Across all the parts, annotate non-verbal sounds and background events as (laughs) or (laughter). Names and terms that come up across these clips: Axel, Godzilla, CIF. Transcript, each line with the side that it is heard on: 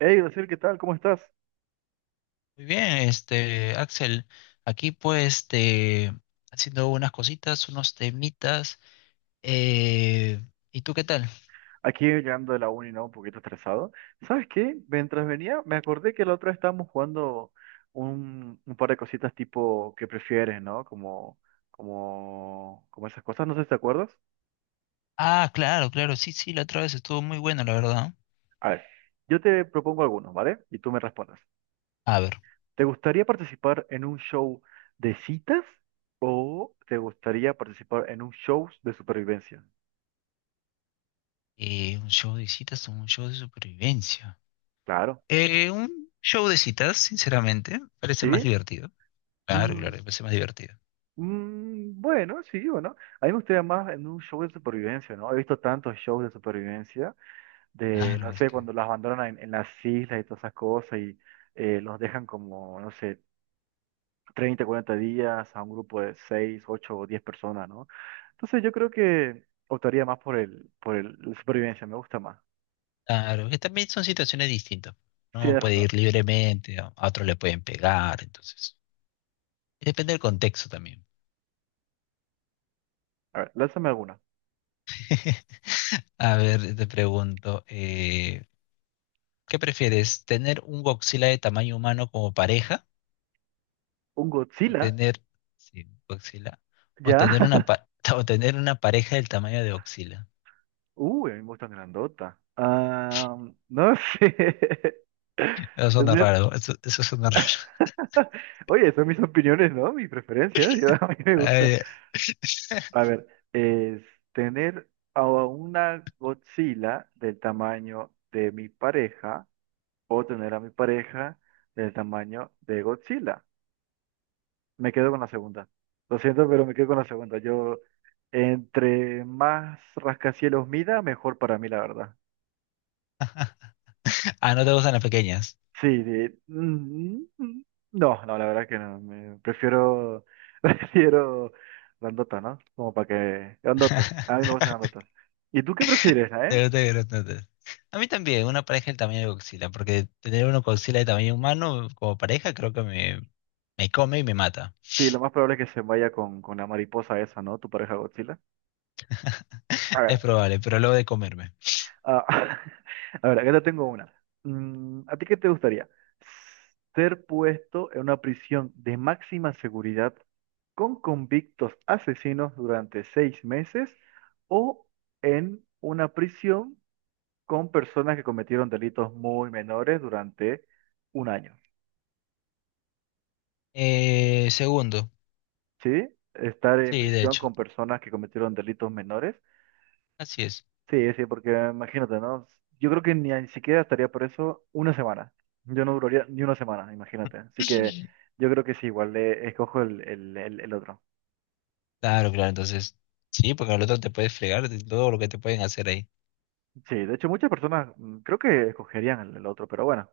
right: Hey, Graciel, ¿qué tal? ¿Cómo estás?
left: Muy bien, Axel, aquí pues haciendo unas cositas, unos temitas. eh, ¿Y tú qué tal?
right: Aquí llegando de la uni, ¿no? Un poquito estresado. ¿Sabes qué? Mientras venía, me acordé que la otra vez estábamos jugando un par de cositas tipo que prefieres, ¿no? Como esas cosas, no sé si te acuerdas.
left: Ah, claro, claro, sí, sí, la otra vez estuvo muy buena, la verdad.
right: A ver, yo te propongo algunos, ¿vale? Y tú me respondes.
left: A ver,
right: ¿Te gustaría participar en un show de citas o te gustaría participar en un show de supervivencia?
left: un show de citas o un show de supervivencia.
right: Claro,
left: Un show de citas, sinceramente, parece
right: ¿sí?
left: más divertido. Claro, claro,
right: Mm.
left: parece más divertido.
right: Mm, bueno, sí, bueno. A mí me gustaría más en un show de supervivencia, ¿no? He visto tantos shows de supervivencia, de,
left: Claro,
right: no
left: es
right: sé,
left: que,
right: cuando las abandonan en, las islas y todas esas cosas y los dejan como, no sé, 30, 40 días a un grupo de 6 8 o 10 personas, ¿no? Entonces yo creo que optaría más por la supervivencia, me gusta más.
left: claro, que también son situaciones distintas.
right: Sí,
left: No
right: tienes
left: puede
right: razón.
left: ir libremente, a otros le pueden pegar, entonces, depende del contexto también.
right: A ver, lánzame alguna.
left: (laughs) A ver, te pregunto, ¿qué prefieres? ¿Tener un Godzilla de tamaño humano como pareja?
right: ¿Un
left: ¿O
right: Godzilla?
left: tener, sí, Godzilla? ¿O
right: ¿Ya?
left: tener una,
right: (laughs)
left: (laughs) o tener una pareja del tamaño de Godzilla?
right: Uy, a mí me gustan grandota. Ah, no sé.
left: Eso
right: (laughs)
left: suena
right: Tener
left: raro, eso suena raro.
right: (laughs) Oye, son mis opiniones, ¿no? Mis preferencias. Yo, (laughs) a mí me
left: (laughs)
right: gusta.
left: Ay,
right: A ver, es tener a una Godzilla del tamaño de mi pareja o tener a mi pareja del tamaño de Godzilla. Me quedo con la segunda. Lo siento, pero me quedo con la segunda. Yo, entre más rascacielos mida, mejor para mí, la verdad.
left: (laughs) ah, no te gustan las pequeñas.
right: Sí, no, no, la verdad que no. Prefiero, (laughs) prefiero grandotas, ¿no? Como para que... Grandotas, a mí me gustan
left: (laughs)
right: grandotas. ¿Y tú qué prefieres, eh?
left: Te gustan grandotes. A mí también, una pareja del tamaño de Godzilla, porque tener uno Godzilla de tamaño humano como pareja creo que me come y me mata.
right: Sí, lo más probable es que se vaya con la mariposa esa, ¿no? Tu pareja Godzilla. A
left: (laughs) Es
right: ver.
left: probable, pero luego de comerme.
right: Ah, (laughs) a ver, acá te tengo una. ¿A ti qué te gustaría? ¿Ser puesto en una prisión de máxima seguridad con convictos asesinos durante 6 meses o en una prisión con personas que cometieron delitos muy menores durante un año?
left: Segundo,
right: ¿Sí? Estar en
left: sí, de
right: prisión
left: hecho,
right: con personas que cometieron delitos menores.
left: así es.
right: Sí, sí, porque imagínate, ¿no? Yo creo que ni siquiera estaría por eso una semana. Yo no duraría ni una semana, imagínate. Así que
left: (laughs)
right: yo creo que sí, igual le escojo el otro.
left: Claro, claro, entonces, sí, porque al otro te puedes fregar de todo lo que te pueden hacer ahí.
right: Sí, de hecho muchas personas creo que escogerían el otro, pero bueno,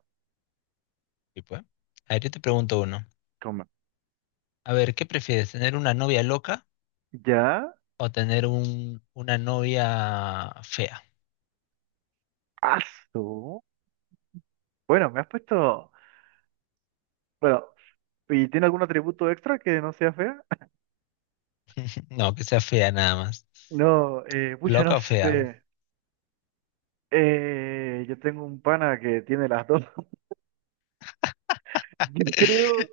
left: Y pues, a ver, yo te pregunto uno.
right: como
left: A ver, ¿qué prefieres, tener una novia loca
right: ya,
left: o tener una novia fea?
right: asu. Bueno, me has puesto, bueno, ¿y tiene algún atributo extra que no sea fea? (laughs)
left: (laughs) No, que sea fea nada más.
right: No, pucha, no
left: ¿Loca o fea?
right: sé. Yo tengo un pana que tiene las dos. (laughs) Yo creo.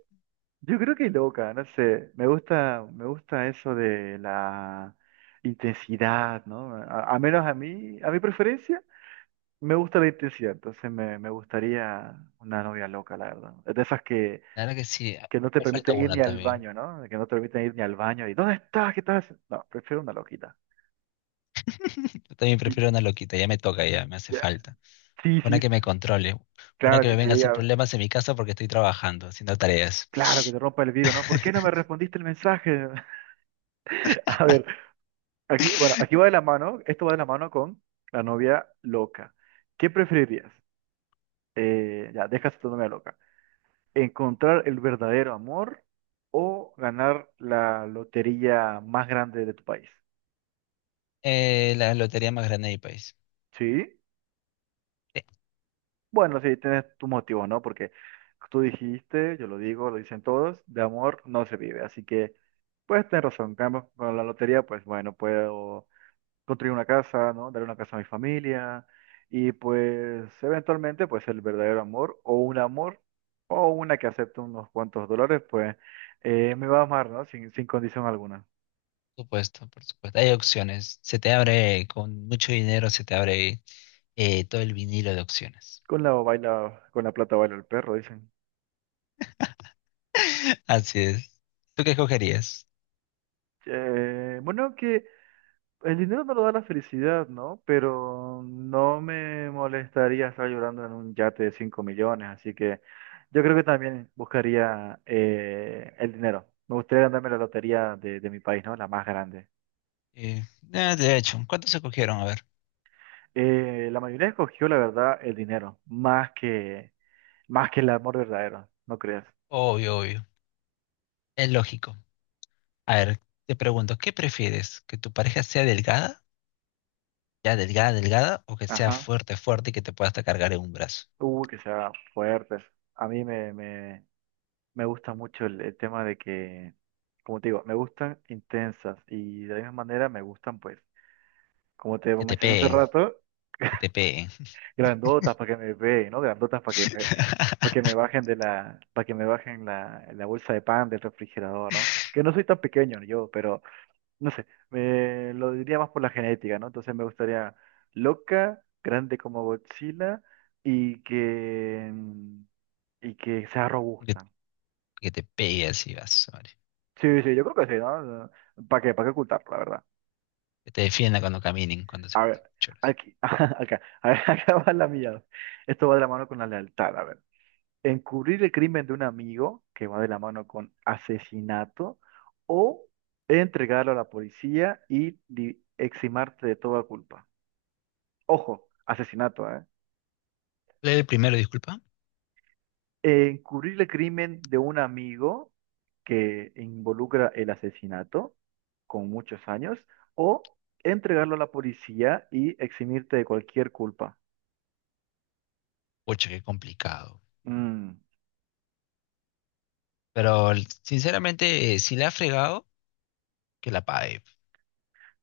right: Yo creo que loca, no sé, me gusta eso de la intensidad, ¿no? A menos a mí, a mi preferencia, me gusta la intensidad, entonces me gustaría una novia loca, la verdad. Es de esas que,
left: Claro que sí,
right: que no te
left: me falta
right: permiten ir ni
left: una
right: al
left: también.
right: baño, ¿no? Que no te permiten ir ni al baño y ¿dónde estás? ¿Qué estás haciendo? No, prefiero una loquita.
left: (laughs) Yo también
right: Y,
left: prefiero una loquita, ya me toca, ya me hace
right: ya,
left: falta.
right: sí,
left: Una
right: sí,
left: que me controle, una
right: claro
left: que
right: que
left: me
right: te
left: venga a hacer
right: diga,
left: problemas en mi casa porque estoy trabajando, haciendo tareas.
right: claro que te rompa el vidrio, ¿no? ¿Por qué no me
left: (laughs)
right: respondiste el mensaje? (laughs) A ver. Aquí, bueno, aquí va de la mano, esto va de la mano con la novia loca. ¿Qué preferirías? Ya, dejas a tu novia loca. ¿Encontrar el verdadero amor o ganar la lotería más grande de tu país?
left: La lotería más grande del país.
right: ¿Sí?
left: Sí,
right: Bueno, sí, tienes tu motivo, ¿no? Porque tú dijiste, yo lo digo, lo dicen todos, de amor no se vive. Así que, pues, tienes razón. Cambio, con la lotería, pues, bueno, puedo construir una casa, ¿no? Dar una casa a mi familia y pues eventualmente pues el verdadero amor o un amor o una que acepte unos cuantos dólares pues me va a amar, ¿no? Sin condición alguna.
left: por supuesto, por supuesto. Hay opciones. Se te abre, con mucho dinero, se te abre todo el vinilo de opciones.
right: Con la plata baila el perro, dicen.
left: (laughs) Así es. ¿Tú qué escogerías?
right: Bueno, que el dinero no lo da la felicidad, ¿no? Pero no me molestaría estar llorando en un yate de 5 millones, así que yo creo que también buscaría el dinero. Me gustaría ganarme la lotería de mi país, ¿no? La más grande.
left: Eh, ah, de hecho, ¿cuántos escogieron? A ver.
right: La mayoría escogió, la verdad, el dinero, más que el amor verdadero, ¿no crees?
left: Obvio, obvio. Es lógico. A ver, te pregunto, ¿qué prefieres? ¿Que tu pareja sea delgada? ¿Ya delgada, delgada? ¿O que sea
right: Ajá.
left: fuerte, fuerte y que te pueda hasta cargar en un brazo?
right: Que sea fuerte. A mí me gusta mucho el tema de que, como te digo, me gustan intensas y de la misma manera me gustan, pues. Como te
left: Que te
right: mencioné hace
left: peguen,
right: rato,
left: que te peguen.
right: grandotas para que me vean, ¿no? Grandotas
left: (laughs)
right: para que me bajen la bolsa de pan del refrigerador, ¿no? Que no soy tan pequeño yo, pero no sé, me lo diría más por la genética, ¿no? Entonces me gustaría loca, grande como Godzilla y que sea
left: Que,
right: robusta.
left: que te pegue así, vas.
right: Sí, sí, yo creo que sí, ¿no? ¿Para qué? ¿Para qué ocultarlo, la verdad?
left: Que te defienda cuando caminen, cuando
right: A ver,
left: choras.
right: aquí, (laughs) acá, a ver, (laughs) acá va la mía. Esto va de la mano con la lealtad, a ver. Encubrir el crimen de un amigo, que va de la mano con asesinato, o entregarlo a la policía y eximarte de toda culpa. Ojo, asesinato, ¿eh?
left: Lee el primero, disculpa.
right: Encubrir el crimen de un amigo que involucra el asesinato con muchos años, o entregarlo a la policía y eximirte de cualquier culpa.
left: Pucha, qué complicado.
right: Mm,
left: Pero sinceramente, si le ha fregado, que la pague.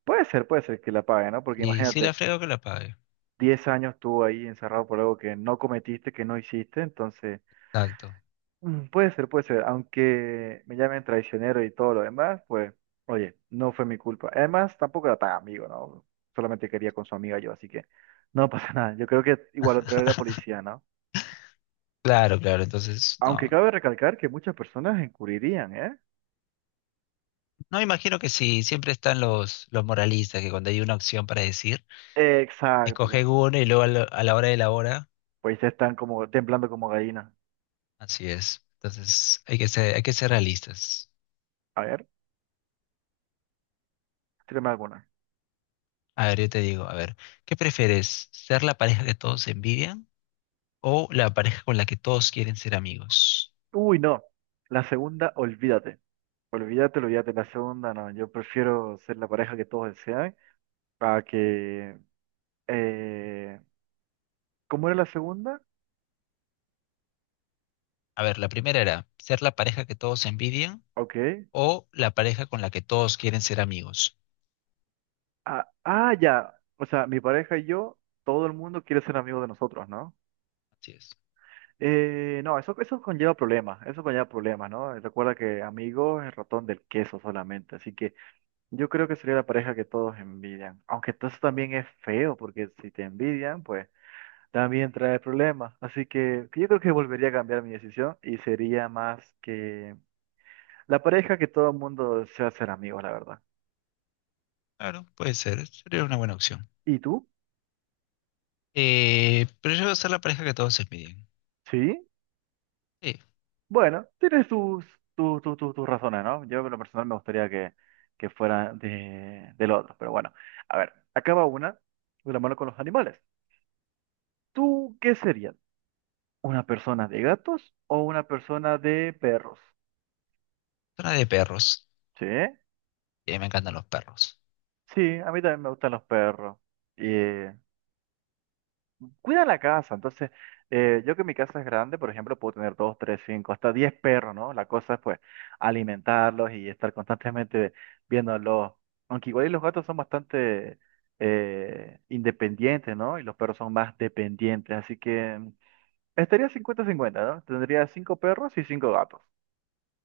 right: Puede ser que la pague, ¿no? Porque
left: Y si le
right: imagínate.
left: ha fregado, que la pague.
right: 10 años estuvo ahí encerrado por algo que no cometiste, que no hiciste, entonces
left: Exacto.
right: puede ser, aunque me llamen traicionero y todo lo demás, pues oye, no fue mi culpa. Además, tampoco era tan amigo, ¿no? Solamente quería con su amiga yo, así que no pasa (laughs) nada. Yo creo que igual lo traeré a la policía, ¿no?
left: Claro, claro. Entonces,
right: Aunque
left: no.
right: cabe recalcar que muchas personas encubrirían, ¿eh?
left: No imagino que sí. Siempre están los moralistas que cuando hay una opción para decir,
right: Exacto,
left: escoge
right: ¿no?
left: uno y luego a la hora de la hora.
right: Pues ya están como temblando como gallinas.
left: Así es. Entonces, hay que ser realistas.
right: A ver, tírame alguna.
left: A ver, yo te digo, a ver, ¿qué prefieres? ¿Ser la pareja que todos envidian, o la pareja con la que todos quieren ser amigos?
right: Uy, no. La segunda, olvídate. Olvídate, olvídate, la segunda no. Yo prefiero ser la pareja que todos desean para que... eh, ¿Cómo era la segunda?
left: A ver, la primera era ser la pareja que todos envidian
right: Ok.
left: o la pareja con la que todos quieren ser amigos.
right: Ah, ah, ya. O sea, mi pareja y yo, todo el mundo quiere ser amigo de nosotros, ¿no?
left: Así es.
right: No, eso, conlleva problemas, eso conlleva problemas, ¿no? Recuerda que amigo es el ratón del queso solamente, así que yo creo que sería la pareja que todos envidian, aunque todo eso también es feo, porque si te envidian, pues... también trae problemas. Así que yo creo que volvería a cambiar mi decisión y sería más que la pareja que todo el mundo desea ser amigos, la verdad.
left: Claro, puede ser, sería una buena opción.
right: ¿Y tú?
left: Pero yo voy a ser la pareja que todos envidian.
right: Sí.
left: Sí,
right: Bueno, tienes tus, tu- tu- tu- tus razones, ¿no? Yo en lo personal me gustaría que fuera del otro. Pero bueno, a ver, acaba una de la mano con los animales. ¿Tú qué serías? ¿Una persona de gatos o una persona de perros?
left: zona de perros.
right: Sí.
left: Y a mí me encantan los perros.
right: Sí, a mí también me gustan los perros. Cuida la casa. Entonces, yo que mi casa es grande, por ejemplo, puedo tener dos, tres, cinco, hasta 10 perros, ¿no? La cosa es, pues, alimentarlos y estar constantemente viéndolos. Aunque igual y los gatos son bastante independientes, ¿no? Y los perros son más dependientes. Así que estaría 50-50, ¿no? Tendría cinco perros y cinco gatos.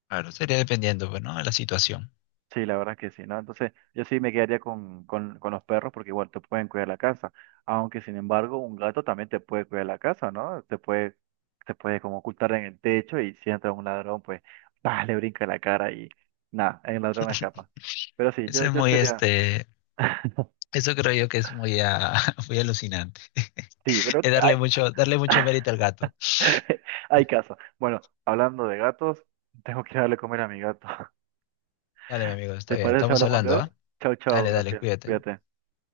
left: Claro, sería dependiendo, pues, ¿no? De la situación.
right: Sí, la verdad que sí, ¿no? Entonces, yo sí me quedaría con los perros porque igual te pueden cuidar la casa. Aunque, sin embargo, un gato también te puede cuidar la casa, ¿no? Te puede como ocultar en el techo y si entra un ladrón, pues, (laughs) ¡pah! Le brinca en la cara y nada, el ladrón escapa. Pero sí,
left: Eso
right: yo,
left: es
right: yo
left: muy,
right: sería...
left: este,
right: (laughs)
left: eso creo yo que es muy, ah, (laughs) muy alucinante.
right: Sí, pero
left: Es
right: hay,
left: darle mucho mérito al gato.
right: (laughs) hay caso. Bueno, hablando de gatos, tengo que darle a comer a mi gato. (laughs)
left: Dale, mi amigo, está
right: ¿Te
left: bien.
right: parece? Si
left: Estamos
right: hablamos
left: hablando,
right: luego.
left: ¿ah?
right: Chau, chau,
left: Dale, dale,
right: Graciela.
left: cuídate.
right: Cuídate.